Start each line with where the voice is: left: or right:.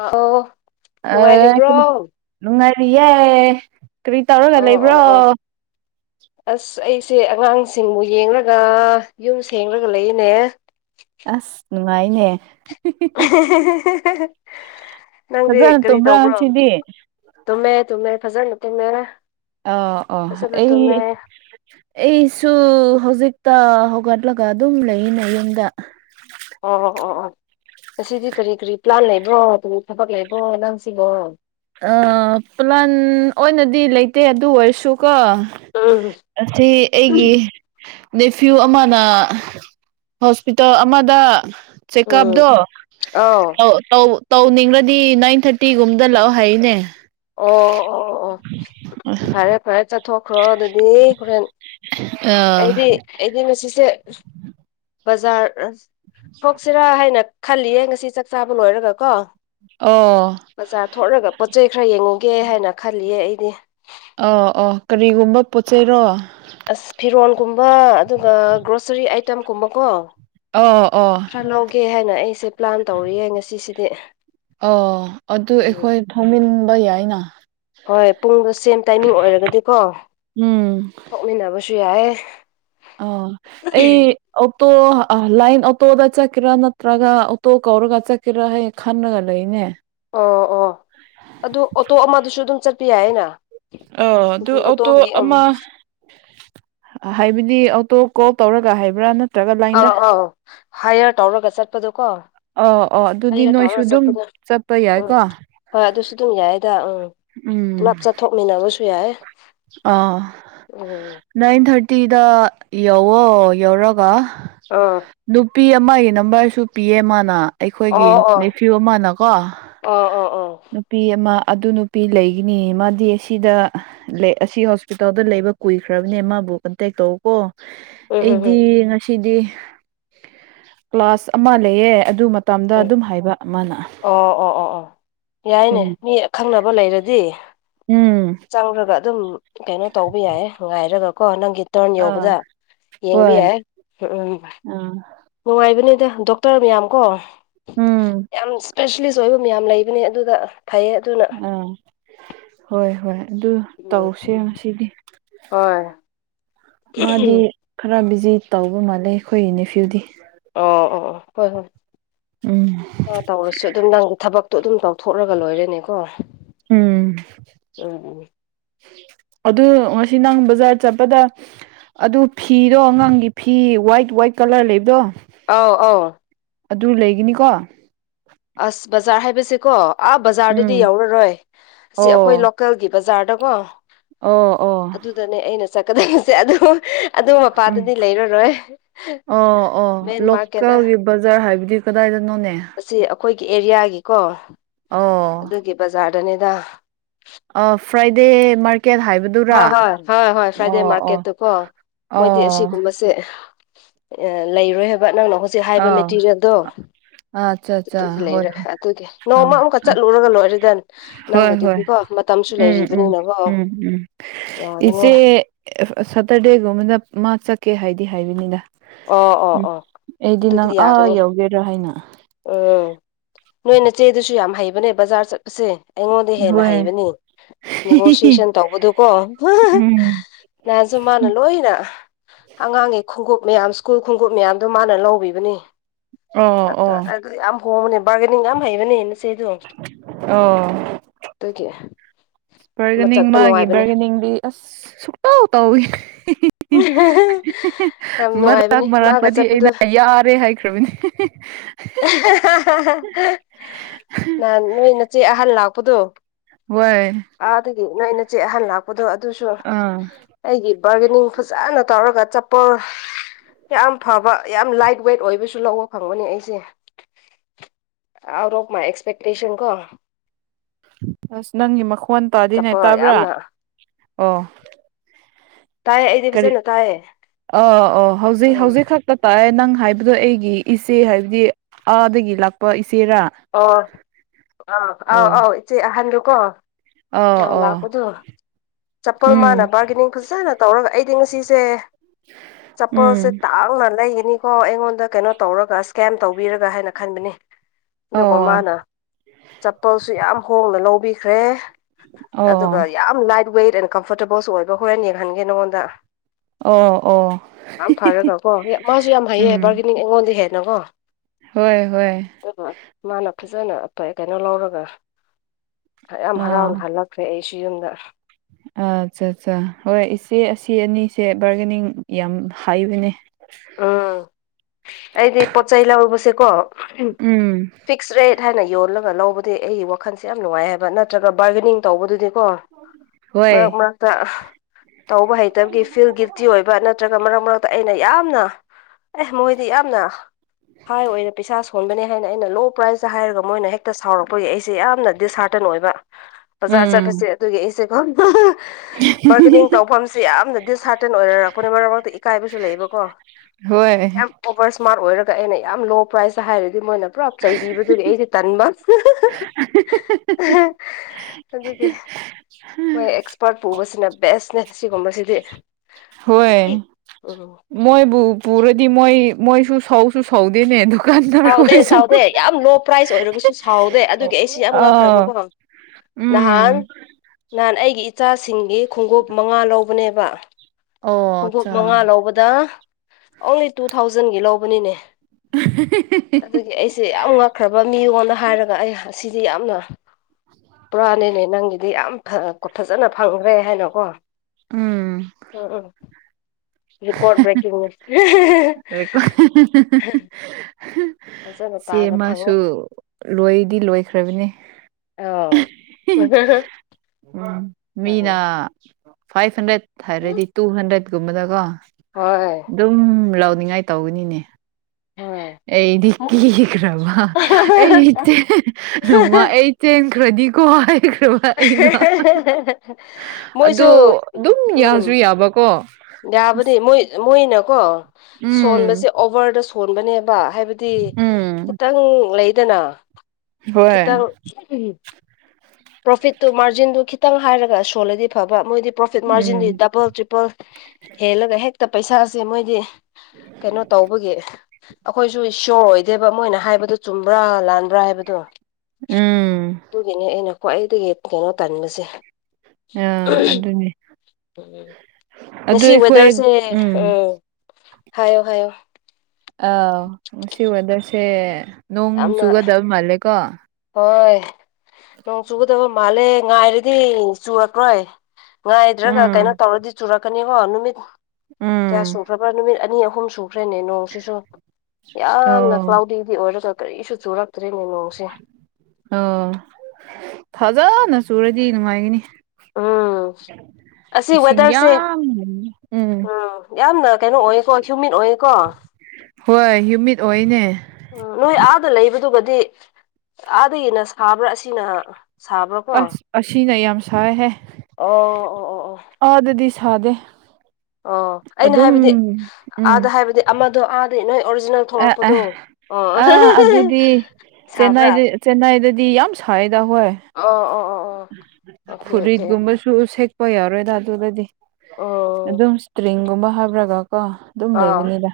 left: ꯑ ꯑꯣ [unintelligible] [inaudible]
right: ꯑꯥ
left: ꯅꯨꯡꯉꯥꯏꯔꯤꯕ꯭ꯔꯣ
right: [unintelligible]
left: ꯑꯣ
right: ꯅꯨꯡꯉꯏꯔꯤꯌꯦ
left: ꯑ ꯑꯣ ꯑꯣ ꯑꯁ ꯑꯩꯁꯦ ꯑꯉꯥꯡꯁꯤꯡꯕꯨ ꯌꯦꯡꯔꯒꯥ ꯌꯨꯝ ꯁꯦꯡꯔꯥꯒ ꯂꯩꯌꯦꯅꯦ
right: ꯑꯁ ꯅꯨꯡꯉꯥꯏꯅꯦ ꯍꯤꯍꯤꯍꯤꯍꯤ
left: [unintelligible] ꯅꯪꯗꯤ
right: ꯐꯖꯅ
left: ꯀꯔꯤ
right: ꯇꯨꯝꯕ꯭ꯔꯥ
left: ꯇꯧꯕ꯭ꯔꯣ
right: ꯉꯁꯤꯗꯤ
left: ꯇꯨꯝꯃꯦ ꯇꯨꯝꯃꯦ ꯐꯖꯟꯅꯥ ꯇꯨꯃꯃꯦ
right: ꯑ ꯑꯣ ꯑꯩ ꯑꯩꯁꯨ ꯍꯧꯖꯤꯛꯇ ꯍꯧꯒꯠꯂꯒ ꯑꯗꯨꯝ ꯂꯩꯌꯦꯅꯦ ꯌꯨꯝꯗ
left: ꯑꯣ ꯑꯣ ꯑꯣ ꯑꯣ ꯑꯁꯤꯗꯤ ꯀꯔꯤ ꯀꯔꯤ ꯄ꯭ꯂꯥꯟ ꯂꯩꯕ꯭ꯔꯣ ꯀꯔꯤ ꯊꯕꯛ ꯂꯩꯕ꯭ꯔꯣ ꯅꯪꯁꯤꯕꯣ
right: ꯑꯥ ꯄ꯭ꯂꯥꯟ ꯑꯣꯏꯅꯗꯤ ꯂꯩꯇꯦ ꯑꯗꯨ ꯑꯣꯏꯔꯁꯨꯀꯣ
left: ꯎꯝ
right: [unintelligible] ꯑꯊꯤ ꯑꯩꯒꯤ ꯅꯦꯐ꯭ꯌꯨ ꯑꯃꯅ ꯍꯣꯁꯄꯤꯇꯥꯜ ꯑꯃꯗ
left: ꯎꯝ
right: ꯆꯦꯛꯑꯞꯗꯣ
left: ꯑꯥꯎ
right: ꯇꯧ ꯇꯧ ꯇꯧꯅꯤꯡꯂꯗꯤ ꯅꯥꯏꯟ ꯊꯥꯔꯇꯤꯒꯨꯝꯗ ꯂꯥꯛꯑꯣ ꯍꯥꯏꯅꯦ
left: ꯑꯣ ꯑꯣ ꯑꯣ ꯑꯣ ꯑꯣ ꯐꯔꯦ ꯐꯔꯦ ꯆꯠꯊꯣꯛꯈ꯭ꯔꯣ ꯑꯗꯨꯗꯤ ꯍꯣꯔꯦꯟ
right: ꯑ
left: ꯑꯩꯗꯤ ꯑꯩꯗꯤ ꯉꯁꯤꯁꯦ ꯕꯖꯥꯔ ꯊꯣꯛꯁꯤꯔꯥ ꯍꯥꯏꯅ ꯈꯜꯂꯤꯌꯦ ꯉꯁꯤ ꯆꯥꯛ ꯆꯥꯕ ꯂꯣꯏꯔꯒ ꯀꯣ
right: ꯑꯣ
left: ꯕꯖꯥꯔ ꯊꯣꯛꯂꯒ ꯄꯣꯠꯆꯩ ꯈꯔꯥ ꯌꯦꯡꯉꯨꯒꯦ ꯍꯥꯏꯅ ꯈꯜꯂꯤꯌꯦ ꯑꯩꯗꯤ
right: ꯑ ꯑꯣ ꯀꯔꯤꯒꯨꯝꯕ ꯄꯣꯠ ꯆꯩꯔꯣ
left: ꯑꯁ ꯐꯤꯔꯣꯜꯒꯨꯝꯕ ꯑꯗꯨꯒ ꯒ꯭ꯔꯣꯁꯔꯤ ꯑꯥꯏꯇꯦꯝꯒꯨꯝꯕꯀꯣ
right: ꯑꯣ ꯑꯣ
left: ꯈꯔꯥ ꯂꯧꯒꯦ ꯍꯥꯏꯅ ꯑꯩꯁꯦ ꯄ꯭ꯂꯥꯟ ꯇꯧꯔꯤꯌꯦ ꯉꯁꯤꯁꯤꯗꯤ
right: ꯑꯣ ꯑꯗꯨ
left: ꯎꯝ
right: ꯑꯩꯈꯣꯏ ꯊꯧꯃꯤꯟꯕ ꯌꯥꯏꯅ
left: ꯍꯣꯏ ꯄꯨꯡꯗ ꯁꯦꯝ ꯇꯥꯏꯃꯤꯡ ꯑꯣꯏꯔꯒꯗꯤꯀꯣ
right: ꯎꯝ
left: ꯊꯣꯛꯃꯤꯟꯅꯕꯁꯨ ꯌꯥꯏꯌꯦ
right: ꯑꯥ ꯑꯩ ꯑꯣꯇꯣ ꯑꯥ ꯂꯥꯏꯟ ꯑꯣꯇꯣꯗ ꯆꯠꯀꯦꯔꯥ ꯅꯥꯠꯇꯔꯒꯥ ꯑꯣꯇꯣ ꯀꯧꯔꯒꯥ ꯆꯥꯠꯀꯤꯔꯥ ꯍꯩ ꯈꯟꯅꯒ ꯂꯩꯅꯦ
left: ꯑꯣ ꯑꯣ ꯑꯗꯨ ꯑꯣꯇꯣ ꯑꯃꯗꯨꯁꯨ ꯑꯗꯨꯝ ꯆꯠꯄ ꯌꯥꯏꯅ
right: ꯑ ꯑꯗꯨ ꯑꯣꯇꯣ ꯑꯃ ꯍꯥꯏꯕꯗꯤ ꯑꯇꯣ ꯀꯣꯜ ꯇꯧꯔꯒ ꯍꯥꯏꯕ꯭ꯔꯥ ꯅꯠ
left: ꯑ ꯑꯧ ꯍꯥꯏꯌꯔ ꯇꯧꯔꯒ ꯆꯠꯄꯗꫭ ꯀꯣ
right: ꯑꯣ ꯑꯣ ꯑꯗꯨꯗꯤ ꯅꯣꯏꯁꯨ ꯑꯗꯨꯝ ꯆꯠꯄ
left: ꯎꯝ
right: ꯌꯥꯏꯀꯣ
left: ꯍꯣꯏ ꯑꯗꯨꯁꯨ ꯑꯗꯨꯝ ꯌꯥꯏꯗ ꯎꯝ
right: ꯎꯝ
left: ꯄꯨꯂꯞ ꯆꯠꯊꯣꯛꯃꯤꯟꯅꯕꯁꯨ ꯌꯥꯏ
right: ꯑꯥ
left: ꯎꯝ
right: ꯅꯥꯏꯟ ꯊꯥꯔꯇꯤꯗ ꯌꯧꯋꯣ ꯌꯧꯔꯒ
left: ꯑꯥ
right: ꯅꯨꯄꯤ ꯑꯃꯒꯤ ꯅꯝꯕꯔꯁꯨ ꯄꯤꯌꯦ ꯃꯥꯅ ꯑꯩꯈꯣꯏꯒꯤ
left: ꯑꯣ ꯑꯣ
right: ꯅꯦꯐꯌꯨ ꯑꯃꯅꯀꯣ
left: ꯑꯣ ꯑꯣ ꯑꯣ
right: ꯅꯨꯄꯤ ꯑꯃ ꯑꯗꯨ ꯅꯨꯄꯤ ꯂꯩꯒꯅꯤ ꯃꯥꯗꯤ ꯑꯁꯤꯗ ꯑꯁꯤ ꯍꯣꯁꯄꯤꯇꯥꯜꯗ ꯂꯩꯕ ꯀꯨꯏꯈ꯭ꯔꯕꯅꯦ ꯃꯥꯕꯨ ꯀꯟꯇꯦꯛ ꯇꯧ ꯀꯣ
left: ꯎꯝ ꯍꯝ ꯍꯝ
right: ꯑꯩꯗꯤ ꯁꯤꯗꯤ ꯀ꯭ꯂꯥꯁ ꯑꯃ ꯂꯩꯌꯦ ꯑꯗꯨ ꯃꯇꯝꯗ
left: ꯎꯝ
right: ꯑꯗꯨꯝ ꯍꯥꯏꯕ ꯑꯃꯅ
left: ꯑꯣ ꯑꯣ ꯑꯣ ꯑꯣ ꯌꯥꯏꯅꯦ ꯃꯤ ꯑꯈꯪꯅꯕ ꯂꯩꯔꯗꯤ
right: ꯎꯝ
left: ꯆꯪꯔꯒ ꯑꯗꯨꯝ ꯀꯩꯅꯣ ꯇꯧꯕ ꯌꯥꯏ ꯉꯥꯏꯔꯒꯀꯣ ꯅꯪꯒꯤ ꯇꯔꯟ
right: ꯑꯥ
left: ꯌꯧꯕꯗ ꯌꯦꯡꯕ
right: ꯍꯣꯏ
left: ꯌꯥꯏ ꯎꯝ ꯎꯝ
right: ꯑꯥ [unintelligible]
left: ꯅꯨꯡꯉꯥꯏꯕꯅꯦꯗ ꯗꯣꯛꯇꯔ ꯃꯌꯥꯝ ꯀꯣ
right: ꯎꯝ
left: ꯌꯥꯝ ꯏꯁꯄꯦꯁꯦꯂꯤꯁ ꯑꯣꯏꯕ ꯃꯌꯥꯝ ꯂꯩꯕꯅꯦ ꯑꯗꯨꯗ ꯐꯩꯌꯦ ꯑꯗꯨꯅ
right: ꯑꯥ ꯍꯣꯏ ꯍꯣꯏ ꯑꯗꯨ
left: ꯎꯝ
right: ꯇꯧꯁꯦ ꯉꯁꯤꯗꯤ
left: ꯍꯣꯏ
right: ꯃꯥꯗꯤ ꯈꯔ ꯕꯤꯖꯤ ꯇꯧꯕ ꯃꯥꯜꯂꯦ ꯑꯩꯈꯣꯏꯒꯤ ꯅꯐ꯭ꯌꯨꯗꯤ
left: ꯑꯣ ꯑꯣ ꯑꯣ ꯍꯣꯏ ꯍꯣꯏ
right: ꯎꯝ
left: ꯑꯣ ꯇꯧꯔꯁꯨ ꯑꯗꯨꯝ ꯅꯪ ꯊꯕꯛ ꯇꯣ ꯑꯗꯨꯝ ꯇꯧꯊꯣꯛꯂꯒ ꯂꯣꯏꯔꯦꯅꯦꯀꯣ
right: ꯎꯝ
left: ꯎꯝ ꯎꯝ
right: ꯑꯗꯨ ꯉꯁꯤ ꯅꯪ ꯕꯖꯥꯔ ꯆꯠꯄꯗ ꯑꯗꯨ ꯐꯤꯗꯣ ꯑꯉꯥꯡꯒꯤ ꯐꯤ ꯋꯥꯏꯠ ꯋꯥꯏꯠ ꯀꯂꯔ ꯂꯩꯕꯗꯣ
left: ꯑꯥꯎ ꯑꯥꯎ
right: ꯑꯗꯨ ꯂꯩꯒꯅꯤꯀꯣ
left: ꯑꯁ ꯕꯖꯥꯔ ꯍꯥꯏꯕꯁꯤꯀꯣ ꯑꯥ ꯕꯖꯥꯔꯗꯗꯤ
right: ꯎꯝ
left: ꯌꯥꯎꯔꯔꯣꯏ ꯁꯤ
right: ꯑꯣ
left: ꯑꯩꯈꯣꯏ [unintelligible] [unintelligible] ꯀꯣ
right: ꯑꯣ ꯑꯣ
left: ꯑꯗꯨꯅꯦ ꯑꯩꯅ ꯆꯠꯀꯗꯕꯁꯦ ꯑꯗꯨ ꯑꯗꯨ
right: ꯎꯝ
left: ꯃꯄꯥꯗꯨꯗꯤ ꯂꯩꯔꯔꯣꯏ
right: ꯑꯣ ꯑꯣ
left: ꯃꯦꯟ ꯃꯥꯔꯀꯦꯅ
right: ꯂꯣꯀꯦꯜꯒꯤ ꯕꯖꯥꯔ ꯍꯥꯏꯕꯗꯤ ꯀꯗꯥꯏꯗꯅꯣꯅꯦ
left: ꯑꯁꯤ ꯑꯩꯈꯣꯏꯒꯤ ꯑꯦꯔꯤꯌꯥꯒꯤꯀꯣ
right: ꯑꯣ
left: ꯑꯗꯨꯒꯤ ꯕꯖꯥꯔꯗꯅꯤꯗ
right: ꯐ꯭ꯔꯥꯏꯗꯦ ꯃꯥꯔꯀꯦꯠ ꯍꯥꯏꯕꯗ
left: ꯍꯣꯏ ꯍꯣꯏ ꯍꯣꯏ ꯍꯣꯏ ꯐ꯭ꯔꯥꯏꯗꯦ ꯃꯥꯔꯀꯦꯠꯇꯨ ꯀꯣ ꯃꯣꯏꯗꯤ
right: ꯑꯣ
left: ꯑꯁꯤꯒꯨꯝꯕ ꯁꯦ ꯂꯩꯔꯣꯏ ꯍꯥꯏꯕ ꯅꯪꯅ ꯍꯧꯖꯤꯛ ꯍꯥꯏꯕ
right: ꯑꯥꯎ
left: ꯃꯦꯇꯤꯔꯤꯌꯦꯜꯗꯣ
right: ꯑꯠꯆꯥ
left: [unintelligible]
right: ꯑꯠꯆꯥ
left: ꯑꯗꯨꯗꯤ
right: ꯍꯣꯏ
left: ꯂꯩꯔꯦ ꯑꯗꯨꯒꯤ
right: ꯑꯥ
left: ꯅꯣꯡꯃ ꯑꯃꯨꯛꯀ ꯆꯠꯂꯨꯔꯒ ꯂꯣꯏꯔꯦꯗ
right: ꯍꯣꯏ ꯍꯣꯏ
left: ꯅꯪꯒꯤꯗꯨꯗꯤꯀꯣ ꯃꯇꯝꯁꯨ
right: ꯎꯝ ꯎꯝ
left: ꯂꯩꯔꯤꯕꯅꯤꯅꯀꯣ
right: ꯎꯝ ꯎꯝ
left: ꯌꯥꯒꯅꯤ
right: ꯏꯆꯦ ꯁꯇꯔꯗꯦꯒꯨꯝꯕꯗ ꯃꯥ ꯆꯠꯀꯦ ꯍꯥꯏꯗꯤ ꯍꯥꯏꯕꯅꯤꯗ
left: ꯑꯣ ꯑꯣ
right: ꯎꯝ
left: ꯑꯣ
right: ꯑꯩꯗꯤ ꯅꯪ ꯑꯥ ꯌꯎꯒꯦꯔꯥ ꯍꯥꯏꯅ
left: ꯑꯣ ꯅꯣꯏ ꯅꯆꯦꯗꯨꯁꯨ ꯌꯥꯝ ꯍꯩꯕꯅꯦ ꯕꯖꯥꯔ ꯆꯠꯄꯁꯦ ꯑꯩꯉꯣꯟꯗꯩ ꯍꯦꯟꯅ
right: ꯍꯣꯏ
left: ꯍꯩꯕꯅꯤ ꯅꯦꯒꯣꯁꯤꯌꯦꯁꯟ ꯇꯧꯕꯗꯨꯀꯣ
right: ꯎꯝ
left: ꯅꯍꯥꯟꯁꯨ ꯃꯅꯥ ꯂꯣꯏꯅ ꯑꯉꯥꯡꯒꯤ ꯈꯣꯡꯎꯨꯞ ꯃꯌꯥꯝ ꯁ꯭ꯀꯨꯜ ꯈꯣꯡꯎꯨꯞ ꯃꯌꯥꯝꯗꯣ ꯃꯥꯅ ꯂꯧꯕꯤꯕꯅꯦ
right: ꯑꯣ
left: ꯑ
right: ꯑꯣ
left: ꯑꯗꯨ ꯌꯥꯝ ꯍꯣꯡꯕꯅꯦ ꯕꯥꯔꯒꯦꯅꯤꯡ ꯌꯥꯝ ꯍꯩꯕꯅꯦ ꯅꯆꯦꯗꯨ ꯑꯗꯒꯤ
right: ꯕꯔꯒꯦꯅꯤꯡ ꯃꯥꯒꯤ ꯕꯥꯔꯒꯦꯅꯤꯡꯗꯤ ꯑꯁ ꯁꯨꯛꯇꯧ ꯇꯧꯋꯤ
left: ꯎꯝ [unintelligible]
right: ꯃꯔꯥꯛ ꯃꯔꯥꯛꯅꯗꯤ
left: ꯆꯠꯄꯗꯣ
right: ꯑꯩꯅ ꯌꯥꯔꯦ ꯍꯥꯏꯈ꯭ꯔꯕꯅꯤ
left: ꯅꯍꯥꯟ ꯅꯣꯏ ꯅꯆꯦ ꯑꯍꯟ ꯂꯥꯛꯄꯗꯣ
right: ꯍꯣꯢ
left: ꯑꯗꯒꯤ ꯅꯣꯏ ꯅꯆꯦ ꯑꯍꯟ ꯂꯥꯛꯄꯗꯣ ꯑꯗꯨꯁꯨ
right: ꯑꯥ
left: ꯑꯩꯒꯤ ꯕꯥꯔꯒꯦꯅꯤꯡ ꯐꯖꯅ ꯇꯧꯔꯒ ꯆꯥꯝꯄꯥꯛ ꯌꯥꯝ ꯐꯕ ꯌꯥꯝ ꯂꯥꯏꯠ ꯋꯦꯠ ꯑꯣꯏꯕꯁꯨ ꯂꯧꯕ ꯐꯪꯕꯅꯦ ꯑꯩꯁꯦ [unintelligible] ꯑꯦꯛꯁꯄꯦꯇꯦꯁꯟ ꯀꯣ
right: ꯑꯁ ꯅꯪꯒꯤ ꯃꯈꯣꯟ ꯇꯥꯗꯦꯅꯦ
left: ꯆꯠꯄ
right: ꯇꯥꯕ꯭ꯔꯥ
left: ꯌꯥꯝꯅ
right: ꯑꯣ
left: ꯇꯥꯏꯌꯦ ꯑꯩꯗꯤ
right: ꯀꯔꯤ
left: ꯐꯖꯅ ꯇꯥꯏꯌꯦ
right: ꯑꯣ ꯑꯣ ꯍꯧꯖꯤꯛ
left: ꯎꯝ
right: ꯍꯧꯖꯤꯛꯈꯛ ꯇꯥꯏ ꯅꯪ ꯍꯥꯏꯕꯗꯣ ꯑꯩꯒꯤ ꯏꯆꯦ ꯍꯥꯏꯕꯗꯤ ꯑꯥꯗꯒꯤ ꯂꯥꯛꯄ ꯏꯆꯦꯔ
left: ꯑꯣ ꯑꯥꯎ ꯑꯥꯎ ꯑꯥꯎ ꯏꯆꯦ ꯑꯍꯟꯗꯨꯀꯣ
right: ꯑꯣ
left: ꯌꯥꯝ
right: ꯑꯣ
left: ꯂꯥꯛꯄꯗꯣ ꯆꯞꯄꯜ ꯃꯥꯅ
right: ꯎꯝ
left: ꯕꯥꯔꯒꯦꯅꯤꯡ ꯐꯖꯅ ꯇꯧꯔꯒ ꯑꯩꯗꯤ ꯉꯁꯤꯁꯦ ꯆꯥꯝꯄꯜꯁꯦ
right: ꯎꯝ
left: ꯇꯥꯡꯅ ꯂꯩꯒꯅꯤ ꯀꯣ ꯑꯩꯉꯣꯟꯗ ꯀꯩꯅꯣ ꯇꯧꯔꯒ ꯁ꯭ꯀꯦꯝ ꯇꯧꯕꯤꯔꯒ ꯍꯥꯏꯅ ꯈꯟꯕꯅꯤ ꯑꯗꯨꯒ
right: ꯑꯣ
left: ꯃꯥꯅ ꯆꯥꯝꯄꯜꯁꯨ ꯌꯥꯝ ꯍꯣꯡꯅ ꯂꯧꯕꯤꯈ꯭ꯔꯦ ꯑꯗꯨꯒ
right: ꯑꯣ
left: ꯌꯥꯝ ꯂꯥꯏꯠ ꯋꯦꯠ ꯑꯦꯟ ꯀꯝꯐꯣꯔꯇꯦꯕꯜꯁꯨ ꯑꯣꯏꯕ ꯍꯣꯔꯦꯟ ꯌꯦꯡꯍꯟꯒꯦ ꯅꯪꯉꯣꯟꯗ
right: ꯑꯣ ꯑꯣ ꯑꯣ
left: ꯌꯥꯝ ꯐꯔꯒꯀꯣ ꯃꯥꯁꯨ ꯌꯥꯝ ꯍꯩꯌꯦ
right: ꯎꯝ
left: ꯕꯥꯔꯒꯦꯅꯤꯡ ꯑꯩꯉꯣꯟꯗ ꯍꯦꯟꯅ ꯀꯣ
right: ꯍꯣꯏ ꯍꯣꯏ
left: ꯑꯗꯨꯒ ꯃꯥꯅ ꯐꯖꯅ ꯀꯩꯅꯣ ꯂꯧꯔꯒ ꯌꯥꯝ
right: ꯑꯥ
left: ꯍꯔꯥꯎ ꯍꯜꯂꯛ ꯈꯔꯦ ꯑꯩꯁꯨ ꯌꯨꯝꯗ
right: ꯑꯠꯆꯥ ꯑꯠꯆꯥ ꯍꯣꯏ ꯏꯆꯦ ꯑꯁꯤ ꯑꯅꯤꯁꯦ ꯕꯥꯔꯒꯦꯅꯤꯡ ꯌꯥꯝ ꯍꯩꯕꯅꯦ
left: ꯎꯝ ꯑꯩꯗꯤ ꯄꯣꯠ ꯆꯩ ꯂꯧꯕꯁꯦꯀꯣ
right: ꯎꯝ
left: ꯐꯤꯛꯁ ꯔꯦꯠ ꯍꯥꯏꯅ ꯌꯣꯜꯂꯒ ꯂꯧꯕꯗꯤ ꯑꯩꯒꯤ ꯋꯥꯈꯟꯁꯦ ꯌꯥꯝ ꯅꯨꯡꯉꯥꯏ ꯍꯥꯏꯕ ꯅꯠꯇ꯭ꯔꯒ ꯕꯥꯔꯒꯦꯅꯤꯡ ꯇꯧꯕꯗꯨꯗꯤ ꯀꯣ
right: ꯍꯣꯏ
left: ꯃꯥꯔꯛ ꯃꯔꯥꯛ ꯒꯣ ꯇ ꯇꯧꯕ ꯍꯩꯇꯕꯒꯤ ꯐꯤꯜ ꯒꯤꯜꯇꯤ ꯑꯣꯏꯕ ꯅꯠꯇ꯭ꯔꯒ ꯃꯔꯛ ꯃꯔꯛꯇ ꯑꯩꯅ ꯌꯥꯝ ꯌꯥꯝꯅ ꯑꯦ ꯃꯣꯏꯗꯤ ꯌꯥꯝꯅ ꯍꯥꯏ ꯑꯣꯏꯔꯦ ꯄꯩꯁꯥ ꯁꯣꯟꯕꯅꯦ ꯍꯥꯏꯅ ꯑꯩꯅ ꯂꯣ ꯄ꯭ꯔꯥꯏꯖꯇ ꯍꯥꯏꯔꯒ ꯃꯣꯏꯅ ꯍꯦꯛꯇ ꯁꯥꯎꯔꯛꯄꯒꯤ ꯑꯩꯁꯦ ꯌꯥꯝꯅ ꯗꯤꯁꯍꯥꯔꯇꯟ ꯑꯣꯏꯕ ꯕꯖꯥꯔ ꯆꯠꯄꯁꯦ
right: ꯎꯝ
left: ꯑꯗꯨꯒꯤ ꯑꯩꯁꯦ ꯒꯣ ꯕꯥꯔꯒꯦꯅꯤꯡ ꯇꯧꯐꯝꯁꯦ ꯌꯥꯝꯅ ꯗꯤꯁꯍꯥꯔꯇꯦꯟ ꯑꯣꯏꯔꯛꯄꯅꯤ ꯃꯔꯛ ꯃꯔꯛꯇ ꯏꯀꯥꯏꯕꯁꯨ ꯂꯩꯕꯀꯣ
right: ꯍꯣꯏ
left: ꯑꯣꯕꯔ ꯏꯁꯃꯥꯔꯠ ꯑꯣꯏꯔꯒ ꯑꯩꯅ ꯌꯥꯝ ꯂꯣ ꯄ꯭ꯔꯥꯏꯖꯇ ꯍꯥꯏꯔꯗꯤ ꯃꯣꯏꯅ ꯄꯨꯔꯞ ꯆꯩꯕꯤꯕꯗꯨꯒꯤ ꯑꯩꯁꯦ ꯇꯟꯕ ꯑꯗꯨꯒꯤ ꯍꯣꯏ ꯑꯦꯛꯁꯄꯔꯠ ꯄꯨꯕꯁꯤꯅ ꯕꯦꯁꯅꯦ ꯁꯤꯒꯨꯝꯕꯁꯤꯗꯤ
right: ꯍꯣꯏ
left: ꯎꯝ
right: ꯃꯣꯏꯕꯨ ꯄꯨꯔꯗꯤ ꯃꯣꯏ ꯃꯣꯏꯁꯨ ꯁꯧꯁꯨ ꯁꯧꯗꯦꯅꯦ ꯑꯗꯨ
left: ꯁꯥꯎꯗꯦ ꯁꯥꯎꯗꯦ ꯌꯥꯝ ꯂꯣ ꯄ꯭ꯔꯥꯏꯖ ꯑꯣꯏꯔꯒꯁꯨ ꯁꯥꯎꯗꯦ ꯑꯗꯨꯒꯤ ꯑꯩꯁꯨ ꯌꯥꯝ ꯉꯥꯛꯈ꯭ꯔꯕ
right: ꯑꯥ
left: ꯒꯣ ꯅꯍꯥꯟ
right: ꯎꯝ
left: ꯅꯍꯥꯟ ꯑꯩꯒꯤ ꯏꯆꯥꯁꯤꯡꯒꯤ ꯈꯣꯡꯎꯞ ꯃꯉꯥ ꯂꯧꯕꯅꯦꯕ
right: ꯑꯣ
left: ꯈꯣꯡꯎꯞ
right: ꯑꯠꯆꯥ
left: ꯃꯉꯥ ꯂꯧꯕꯗ ꯑꯣꯡꯂꯤ ꯇꯨ ꯊꯥꯎꯖꯟꯒꯤ ꯂꯧꯕꯅꯤꯅꯦ
right: [unintelligible]
left: ꯑꯗꯨꯒꯤ ꯑꯩꯁꯦ ꯌꯥꯝ ꯉꯛꯈ꯭ꯔꯕ ꯃꯤꯌꯣꯅ ꯍꯥꯏꯔꯒ ꯑꯩ ꯑꯁꯤꯗꯤ ꯌꯥꯝꯅ ꯄꯨꯔꯥꯅꯤꯅꯦ ꯅꯪꯒꯤꯗꯤ ꯌꯥꯝ ꯐꯖꯅ ꯐꯪꯈ꯭ꯔꯦ ꯍꯥꯏꯅꯀꯣ
right: ꯎꯝ
left: ꯎꯝ ꯎꯝ ꯔꯤꯄꯔꯣꯠ ꯕꯔꯦꯀꯤꯡꯅꯤ
right: [unintelligible]
left: ꯐꯖꯅ ꯇꯥꯅ ꯐꯪꯉꯦ
right: ꯁꯤꯃꯁꯨꯨ ꯂꯣꯏꯗꯤ ꯂꯣꯏꯈ꯭ꯔꯕꯅꯤ
left: ꯑꯣ [unintelligible]
right: ꯎꯝ ꯃꯤꯅ ꯐꯥꯏꯚ ꯍꯟꯗ꯭ꯔꯦꯠ ꯍꯥꯏꯔꯗꯤ ꯇꯨ ꯍꯟꯗ꯭ꯔꯦꯠꯀꯨꯝꯕꯅꯀꯣ
left: ꯍꯣꯏ
right: ꯑꯗꯨꯝ ꯂꯧꯅꯤꯡꯉꯥꯏ ꯇꯧꯒꯅꯤꯅꯦ ꯑꯩꯗꯤ ꯀꯤꯈ꯭ꯔꯕ ꯑꯩꯆꯦ ꯅꯣꯡꯃ ꯑꯩꯇꯦ ꯈ꯭ꯔꯗꯤ ꯀꯣ ꯍꯥꯏꯈ꯭ꯔꯣ ꯑꯩꯅ [unintelligible]
left: ꯃꯣꯏꯁꯨ
right: ꯑꯗꯣ ꯑꯗꯨꯝ ꯌꯥꯁꯨ ꯌꯥꯕꯀꯣ
left: ꯌꯥꯕꯗꯤ
right: ꯑꯁ
left: ꯃꯣꯏ ꯃꯣꯏꯅꯀꯣ
right: ꯎꯝ
left: ꯁꯣꯟꯕꯁꯦ ꯑꯣꯚꯔꯗ ꯁꯣꯟꯕꯅꯦꯕ ꯍꯥꯏꯕ ꯗꯤ
right: ꯎꯝ
left: ꯈꯤꯇꯪ ꯂꯩꯗꯅ
right: ꯍꯣꯏ
left: ꯈꯤꯇꯪ ꯄ꯭ꯔꯣꯐꯤꯠꯇꯨ ꯃꯥꯔꯖꯤꯟꯗꯨ ꯈꯤꯇꯪ ꯍꯥꯏꯔꯒ ꯁꯣꯜꯂꯗꯤ ꯐꯕ ꯃꯣꯏꯗꯤ ꯄ꯭ꯔꯣꯐꯤꯠ ꯃꯥꯔꯖꯤꯟꯗꯤ
right: ꯎꯝ
left: ꯗꯕꯜ ꯇ꯭ꯔꯤꯄꯜ ꯍꯦꯜꯂꯒ ꯍꯦꯛꯇ ꯄꯩꯁꯥꯁꯦ ꯃꯣꯏꯗꯤ ꯀꯩꯅꯣ ꯇꯧꯕꯒꯤ ꯑꯩꯈꯣꯏꯁꯨ ꯏꯁꯌꯣꯔ ꯑꯣꯏꯗꯦꯕ ꯑꯃꯣꯏꯅ ꯍꯥꯏꯕꯗꯣ ꯆꯨꯝꯕ꯭ꯔꯥ ꯂꯥꯟꯕ꯭ꯔꯥ ꯍꯥꯏꯕꯗꯣ
right: ꯎꯝ
left: ꯑꯗꯨꯒꯤꯅꯦ ꯑꯩꯅ ꯈ꯭ꯋꯥꯏꯗꯒꯤ ꯀꯩꯅꯣ ꯇꯟꯕꯁꯦ
right: ꯑꯥ ꯑꯗꯨꯅꯦ
left: ꯎꯝ ꯉꯁꯤ ꯋꯦꯗꯔꯁꯦ ꯎꯝ ꯍꯥꯏꯌꯣ ꯍꯥꯏꯌꯣ
right: ꯑꯥꯎ ꯉꯁꯤ ꯋꯦꯗꯔꯁꯦ ꯅꯣꯡ
left: ꯌꯥꯝꯅ
right: ꯆꯨꯒꯗꯕ ꯃꯥꯜꯂꯦꯀꯣ
left: ꯍꯣꯏ ꯅꯣꯡ ꯆꯨꯒꯗꯕ ꯃꯥꯜꯂꯦ ꯉꯥꯏꯔꯗꯤ ꯆꯨꯔꯛꯔꯣꯏ ꯉꯥꯏꯗ꯭ꯔꯒ
right: ꯎꯝ
left: ꯀꯩꯅꯣ ꯇꯧꯔꯗꯤ ꯆꯨꯔꯛꯀꯅꯤꯀꯣ ꯅꯨꯃꯤꯠ ꯀꯌꯥ
right: ꯎꯝ
left: ꯁꯨꯈ꯭ꯔꯕ꯭ꯔꯥ ꯅꯨꯃꯤꯠ ꯑꯅꯤ ꯑꯍꯨꯝ ꯁꯨ ꯈ꯭ꯔꯦꯅꯦ ꯅꯣꯡꯁꯤꯁꯨ ꯌꯥꯝꯅ
right: ꯑꯣ
left: ꯀ꯭ꯂꯥꯎꯗꯤꯗꯤ ꯑꯣꯏꯔꯒ ꯀꯔꯤꯁꯨ ꯆꯨꯔꯛꯇ꯭ꯔꯦꯅꯦ ꯅꯣꯡꯁꯦ
right: ꯑꯣ ꯐꯖꯅ ꯆꯨꯔꯗꯤ ꯅꯨꯡꯉꯥꯏꯒꯅꯤ
left: ꯎꯝ ꯑꯁꯤ
right: ꯏꯁꯤꯡ
left: ꯋꯦꯗꯔꯁꯦ
right: ꯌꯥꯝ ꯂꯩꯌꯦ ꯎꯝ
left: ꯌꯥꯝꯅ ꯀꯩꯅꯣ ꯑꯣꯏꯌꯦꯀꯣ ꯍ꯭ꯌꯨꯃꯤꯠ ꯑꯣꯏꯌꯦꯀꯣ
right: ꯍꯣꯏ ꯍ꯭ꯌꯨꯃꯤꯠ ꯑꯣꯏꯅꯦ
left: ꯎꯝ ꯅꯣꯏ ꯑꯥꯗ ꯂꯩꯕꯗꯨꯒꯗꯤ ꯑꯥꯗꯒꯤꯅ ꯁꯥꯕ꯭ꯔꯥ ꯑꯁꯤꯅ ꯁꯥꯕ꯭ꯔꯥ ꯀꯣ
right: ꯑꯁ ꯑꯁꯤꯅ ꯌꯥꯝ ꯁꯥꯏꯍꯦ
left: ꯑꯣ ꯑꯣ ꯑꯣ
right: ꯑꯥꯗꯗꯤ ꯁꯥꯗꯦ
left: ꯑꯣ ꯑꯩꯅ
right: ꯑꯗꯨꯝ
left: ꯍꯥꯏꯕꯗꯤ ꯑꯥꯗ ꯍꯥꯏꯕꯗꯤ ꯑꯃꯗꯣ ꯑꯥꯗꯤ ꯅꯣꯏ ꯑꯣꯔꯤꯖꯤꯅꯦꯜ
right: ꯑ ꯑ
left: ꯊꯣꯛꯂꯛꯄꯗꯣ ꯑꯣ
right: ꯑꯥ ꯑꯗꯨꯗꯤ
left: ꯁꯥꯕ꯭ꯔꯥ
right: ꯆꯦꯟꯅꯥꯏꯗꯤ ꯆꯦꯟꯅꯥꯏꯗꯗꯤ ꯌꯥꯝ ꯁꯥꯏꯗ ꯍꯣꯏ
left: ꯑꯣ ꯑꯣ ꯑꯣ ꯑꯣ ꯑꯣꯀꯦ ꯑꯣꯀꯦ
right: ꯐꯨꯔꯤꯠꯀꯨꯝꯕꯁꯨ ꯁꯦꯛꯄ ꯌꯥꯎꯔꯣꯏꯗ ꯑꯗꯨꯗꯗꯤ
left: ꯑꯣ
right: ꯑꯗꯨꯝ ꯏꯁꯇ꯭ꯔꯤꯡꯒꯨꯝꯕ ꯍꯥꯞꯔꯒ ꯀꯣ ꯑꯗꯨꯝ
left: ꯑꯥ
right: ꯂꯩꯕꯅꯤꯗ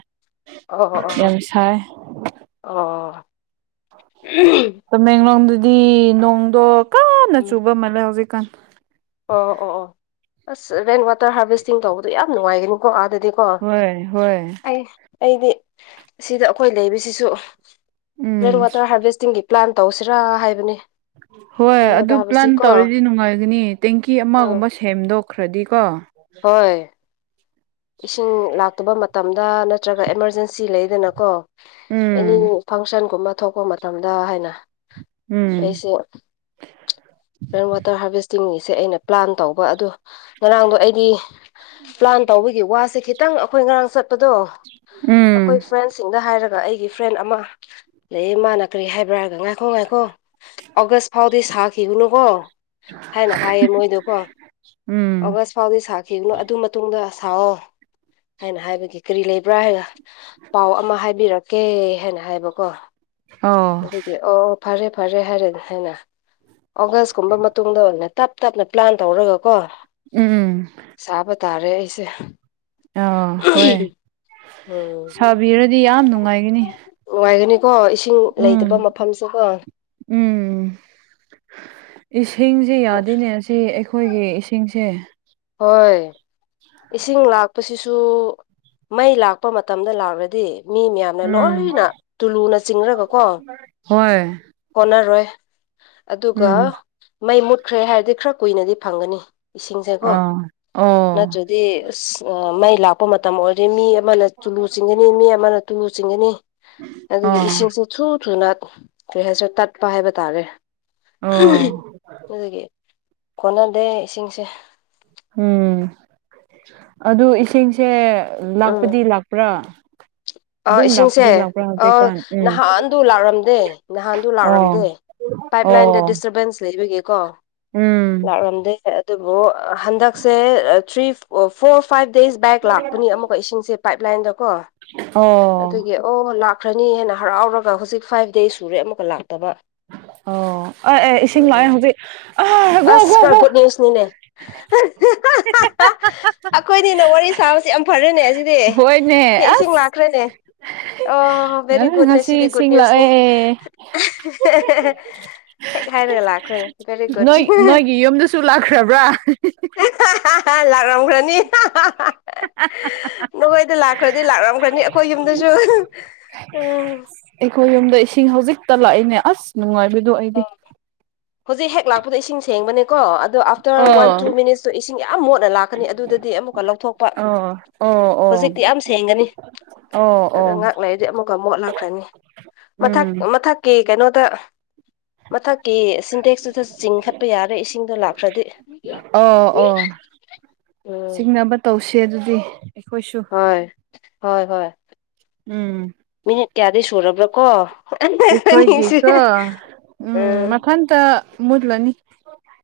left: ꯑꯣ ꯑꯣ
right: ꯌꯥꯝ ꯁꯥꯏ
left: ꯑꯣ [unintelligible]
right: ꯇꯥꯃꯦꯡꯂꯣꯡꯗꯗꯤ ꯅꯣꯡꯗꯣ ꯀꯟꯅ
left: ꯎꯝ
right: ꯆꯨꯕ ꯃꯥꯜꯂꯦ ꯍꯧꯖꯤꯛꯀꯥꯟ
left: ꯑꯣ ꯑꯣ ꯑꯣ ꯑꯁ ꯔꯦꯟ ꯋꯥꯇꯔ ꯍꯥꯚꯦꯁꯇꯤꯡ ꯇꯧꯕꯗꯣ ꯌꯥꯝ ꯅꯨꯡꯉꯥꯏꯒꯅꯤꯀꯣ ꯑꯥꯗꯗꯤ ꯀꯣ
right: ꯍꯣꯏ ꯍꯣꯏ
left: ꯑꯩ ꯑꯩꯗꯤ ꯁꯤꯗ ꯑꯩꯈꯣꯏ ꯂꯩꯕꯁꯤꯁꯨ
right: ꯎꯝ
left: ꯔꯦꯟ ꯋꯥꯇꯔ ꯍꯥꯔꯚꯦꯁꯇꯤꯡꯒꯤ ꯄ꯭ꯂꯥꯟ ꯇꯧꯁꯤꯔꯥ ꯍꯥꯏꯕꯅꯦ
right: ꯍꯣꯏ ꯑꯗꯨ ꯄ꯭ꯂꯥꯟ ꯇꯧꯔꯗꯤ ꯅꯨꯡꯉꯥꯏꯒꯅꯤ ꯇꯦꯡꯀꯤ
left: ꯎꯝ
right: ꯑꯃꯒꯨꯝꯕ ꯁꯦꯝꯗꯣꯛꯈ꯭ꯔꯗꯤꯀꯣ
left: ꯍꯣꯏ ꯏꯁꯤꯡ ꯂꯥꯛꯇꯕ ꯃꯇꯝꯗ ꯅꯠꯇ꯭ꯔꯒ ꯑꯦꯃꯥꯔꯖꯦꯟꯁꯤ ꯂꯩꯗꯅꯀꯣ ꯑꯦꯅꯤ
right: ꯎꯝ
left: ꯐꯪꯁꯟꯒꯨꯝꯕ ꯊꯣꯛꯄ ꯃꯇꯝꯗ ꯍꯥꯏꯅ
right: ꯎꯝ
left: ꯑꯩꯁꯨ ꯔꯦꯟ ꯋꯥꯇꯔ ꯍꯥꯔꯚꯦꯁꯇꯤꯡꯒꯤꯁꯦ ꯑꯩꯅ ꯄ꯭ꯂꯥꯟ ꯇꯧꯕ ꯑꯗꯣ ꯉꯔꯥꯡꯗꯣ ꯑꯩꯗꯤ ꯄ꯭ꯂꯥꯟ ꯇꯧꯕꯒꯤ ꯋꯥꯁꯦ ꯈꯤꯇꯪ ꯑꯩꯈꯣꯏ ꯉꯔꯥꯡ ꯆꯠꯄꯗꯣ
right: ꯎꯝ
left: ꯑꯩꯈꯣꯏ ꯐ꯭ꯔꯦꯟꯁ ꯁꯤꯡꯗ ꯍꯥꯏꯔꯒ ꯑꯩꯒꯤ ꯐ꯭ꯔꯦꯟ ꯑꯃ ꯂꯩꯌꯦ ꯃꯥꯅ ꯀꯔꯤ ꯍꯥꯏꯕ꯭ꯔꯥ ꯍꯥꯏꯔꯒ ꯉꯥꯏꯈꯣ ꯉꯥꯏꯈꯣ ꯑꯣꯒꯥꯁ ꯐꯥꯎꯗꯤ ꯁꯥꯈꯤꯒꯅꯨ ꯀꯣ ꯍꯥꯏꯅ ꯍꯥꯏꯌꯦ ꯃꯣꯏꯗꯣꯀꯣ
right: ꯎꯝ
left: ꯑꯣꯒꯥꯁ ꯐꯥꯎꯗꯤ ꯁꯥꯈꯤꯒꯅꯣ ꯑꯗꯨ ꯃꯇꯨꯡꯗ ꯁꯥꯎꯑꯣ ꯍꯥꯏꯅ ꯍꯥꯏꯕꯒꯤ ꯀꯔꯤ ꯂꯩꯕ꯭ꯔꯥ ꯍꯥꯏꯔ ꯄꯥꯎ ꯑꯃ ꯍꯥꯏꯕꯤꯔꯛ ꯀꯦ ꯍꯥꯏꯅ ꯍꯥꯏꯕꯀꯣ
right: ꯑꯣ
left: ꯑꯗꯨꯗꯤ ꯑꯣ ꯑꯣ ꯐꯔꯦ ꯐꯔꯦ ꯍꯥꯏꯔꯦ ꯍꯥꯏꯅ ꯑꯣꯒꯥꯁꯀꯨꯝꯕ ꯃꯇꯨꯡꯗ ꯑꯣꯢꯅ ꯇꯞ ꯇꯞꯅ ꯄ꯭ꯂꯥꯟ ꯇꯧꯔꯒ ꯀꯣ
right: ꯎꯝ
left: ꯆꯥꯕ ꯇꯥꯔꯦ ꯑꯩꯁꯦ
right: ꯑꯥ ꯍꯣꯏ
left: ꯎꯝ
right: ꯁꯥꯕꯤꯔꯗꯤ ꯌꯥꯝ ꯅꯨꯡꯉꯥꯏꯒꯅꯤ
left: ꯅꯨꯡꯉꯥꯏꯒꯅꯤꯀꯣ ꯏꯁꯤꯡ ꯂꯩꯇꯕ
right: ꯎꯝ
left: ꯃꯐꯝꯁꯤꯒꯣ
right: ꯎꯝ ꯏꯁꯤꯡꯁꯦ ꯌꯥꯗꯦꯅꯦ ꯁꯤ ꯑꯩꯈꯣꯏꯒꯤ ꯏꯁꯤꯡꯁꯦ
left: ꯍꯣꯏ ꯏꯁꯤꯡ ꯂꯥꯛꯄꯁꯤꯁꯨ ꯃꯩ ꯂꯥꯛꯄ ꯃꯇꯝꯗ ꯂꯥꯛꯂꯗꯤ ꯃꯤ ꯃꯌꯥꯝꯅ
right: ꯎꯝ
left: ꯂꯣꯏꯅ ꯇꯨꯂꯨꯅ ꯆꯤꯡꯔꯒꯀꯣ
right: ꯍꯣꯏ
left: ꯀꯣꯟꯅꯔꯣꯏ ꯑꯗꯨꯒ
right: ꯎꯝ
left: ꯃꯩ ꯃꯨꯠꯈ꯭ꯔꯦ ꯍꯥꯏꯔꯗꯤ ꯈꯔ ꯀꯨꯏꯅꯗꯤ ꯐꯪꯒꯅꯤ ꯏꯁꯤꯡꯁꯦꯀꯣ
right: ꯑꯥ ꯑꯣ
left: ꯅꯠꯇ꯭ꯔꯗꯤ ꯑꯥ ꯃꯩ ꯂꯥꯛ ꯇꯠꯄ ꯃꯇꯝ ꯑꯣꯏꯔꯗꯤ ꯃꯤ ꯑꯃꯅ ꯇꯣꯂꯨ ꯆꯤꯡꯒꯅꯤ ꯃꯤ ꯑꯃꯅ ꯇꯨꯂꯨ ꯆꯤꯡꯒꯅꯤ ꯑꯗꯨꯒꯤ
right: ꯑꯣ
left: ꯏꯁꯤꯡꯁꯨ ꯢꯊꯨ ꯊꯨꯅ ꯀꯔꯤ ꯍꯥꯏꯁꯔ ꯇꯠꯄ ꯍꯥꯏꯕ ꯇꯥꯔꯦ
right: ꯑꯣ
left: ꯑꯗꯨꯒꯤ ꯀꯣꯟꯅꯗꯦ ꯏꯁꯤꯡꯁꯦ
right: ꯎꯝ ꯑꯗꯨ ꯏꯁꯤꯡꯁꯦ
left: ꯎꯝ
right: ꯂꯥꯛꯄꯗꯤ ꯂꯥꯛꯄ꯭ꯔꯥ
left: ꯑꯥ
right: ꯑꯗꯨꯝ
left: ꯏꯁꯤꯡꯁꯦ
right: ꯂꯥꯛꯄꯗꯤ ꯂꯥꯛꯄ꯭ꯔꯥ
left: ꯑꯥ
right: ꯍꯧꯖꯤꯛꯀꯥꯟ ꯎꯝ
left: ꯅꯍꯥꯟꯗꯨ ꯂꯥꯛꯔꯝꯗꯦ ꯅꯍꯥꯟꯗꯨ
right: ꯑꯣ
left: ꯂꯥꯛꯔꯝꯗꯦ ꯄꯥꯏꯞ ꯂꯥꯏꯟꯗ
right: ꯑꯣ
left: ꯗꯤꯁꯇꯔꯕꯦꯟꯁ ꯂꯩꯕꯒꯤꯀꯣ
right: ꯎꯝ
left: ꯂꯥꯛꯂꯝꯗꯦ ꯑꯗꯨꯕꯨ ꯍꯟꯗꯛꯁꯦ three or four five days back ꯂꯥꯛꯄꯅꯤ ꯑꯃꯨꯛꯀ ꯏꯁꯤꯡꯁꯦ ꯄꯥꯏꯞ ꯂꯥꯏꯟꯗꯀꯣ
right: ꯑꯣ
left: ꯑꯗꯨꯒꯤ ꯑꯣ ꯂꯥꯛꯈ꯭ꯔꯅꯤ ꯍꯦꯟꯅ ꯍꯔꯥꯎꯔꯒ ꯍꯧꯖꯤꯛ ꯐꯥꯏꯚ ꯗꯦꯖ ꯁꯨꯔꯦ ꯑꯃꯨꯛꯀ ꯂꯥꯛꯇꯕ
right: ꯑꯣ ꯑ ꯑꯦ ꯏꯁꯤꯡ ꯂꯥꯛꯑꯦ ꯍꯧꯖꯤꯛ ꯑ ꯒꯣ ꯒꯣ ꯒꯣ
left: ꯇꯦꯁꯅꯤꯅꯦ [unintelligible] ꯑꯩꯈꯣꯏꯅꯤꯅ ꯋꯥꯔꯤ ꯁꯥꯕꯁꯦ ꯌꯥꯝ ꯐꯔꯦꯅꯦ ꯑꯁꯤꯗꯤ
right: ꯍꯣꯏꯅꯦ
left: ꯍꯦ ꯏꯁꯤꯡ
right: ꯑꯁ
left: ꯂꯥꯛꯈ꯭ꯔꯦꯅꯦ ꯑꯣ ꯕꯦꯔꯤ
right: ꯉꯔꯥꯡ
left: ꯒꯨꯠꯅꯦ ꯁꯤꯗꯤ
right: ꯉꯁꯤ
left: ꯒꯨꯠ
right: ꯏꯁꯤꯡ
left: ꯅ꯭ꯌꯨꯁꯅꯤ
right: ꯂꯥꯛꯑꯦ
left: ꯍꯦꯛ ꯍꯥꯏꯔꯒ ꯂꯥꯛꯈ꯭ꯔꯦ ꯚꯦꯔꯤ ꯒꯨꯠ
right: ꯅꯣꯏ ꯅꯣꯏꯒꯤ ꯌꯨꯝꯗꯨꯁꯨ ꯂꯥꯛꯈ꯭ꯔꯕ꯭ꯔꯥ
left: ꯂꯥꯛꯂꯝꯈ꯭ꯔꯅꯤ
right: [unintelligible]
left: ꯅꯈꯣꯏꯗ ꯂꯥꯛꯈ꯭ꯔꯗꯤ ꯂꯥꯛꯂꯝꯈ꯭ꯔꯅꯤ ꯑꯩꯈꯣꯏ ꯌꯨꯝꯗꯁꯨ ꯎꯝ
right: ꯑꯩꯈꯣꯏ ꯌꯨꯝꯗ ꯏꯁꯤꯡ ꯍꯧꯖꯤꯛꯇ ꯂꯥꯛꯏꯅꯦ ꯑꯁ ꯅꯨꯡꯉꯥꯏꯕꯗꯣ ꯑꯩꯗꯤ
left: ꯍꯧꯖꯤꯛ ꯍꯦꯛ ꯂꯥꯛꯄꯗ ꯏꯁꯤꯡ ꯁꯦꯡꯕꯅꯦꯀꯣ ꯑꯗꯣ ꯑꯥꯐꯇꯔ ꯋꯥꯟ ꯇꯨ
right: ꯑꯣ
left: ꯃꯤꯅꯤꯠꯇꯨ ꯏꯁꯤꯡ ꯌꯥꯝ ꯃꯣꯠꯅ ꯂꯥꯛꯀꯅꯤ ꯑꯗꯨꯗꯗꯤ ꯑꯃꯨꯛꯀ ꯂꯧꯊꯣꯛꯄ
right: ꯑꯣ ꯑꯣ ꯑꯣ
left: ꯍꯧꯖꯤꯛꯇꯤ ꯌꯥꯝ ꯁꯦꯡꯒꯅꯤ
right: ꯑꯣ
left: ꯑꯗ
right: ꯑꯣ
left: ꯉꯍꯥꯛꯂꯩꯗꯤ ꯑꯃꯨꯛꯀ ꯃꯣꯠ ꯂꯛꯈ꯭ꯔꯅꯤ ꯃꯊꯛ
right: ꯎꯝ
left: ꯃꯊꯛꯀꯤ ꯀꯩꯅꯣꯗ ꯃꯊꯛꯀꯤ ꯁꯤꯟꯇꯦꯛꯁꯇꯨꯗ ꯆꯤꯡꯈꯠꯄ ꯌꯥꯔꯦ ꯏꯁꯤꯡꯗꯣ ꯂꯥꯛꯈ꯭ꯔꯗꯤ
right: ꯑꯣ ꯑꯣ
left: ꯎꯝ
right: ꯆꯤꯡꯅꯕ ꯇꯧꯁꯦ ꯑꯗꯨꯗꯤ ꯑꯩꯈꯣꯏꯁꯨ
left: ꯍꯣꯏ ꯍꯣꯏ ꯍꯣꯏ
right: ꯎꯝ
left: ꯃꯤꯅꯤꯠ ꯀꯌꯥꯗꯤ ꯁꯨꯔꯕ꯭ꯔ ꯀꯣ ꯑꯅꯤꯁꯦ
right: ꯑꯩꯈꯣꯏꯒꯤꯀꯣ ꯎꯝ ꯃꯊꯟꯇ ꯃꯨꯠꯂꯅꯤ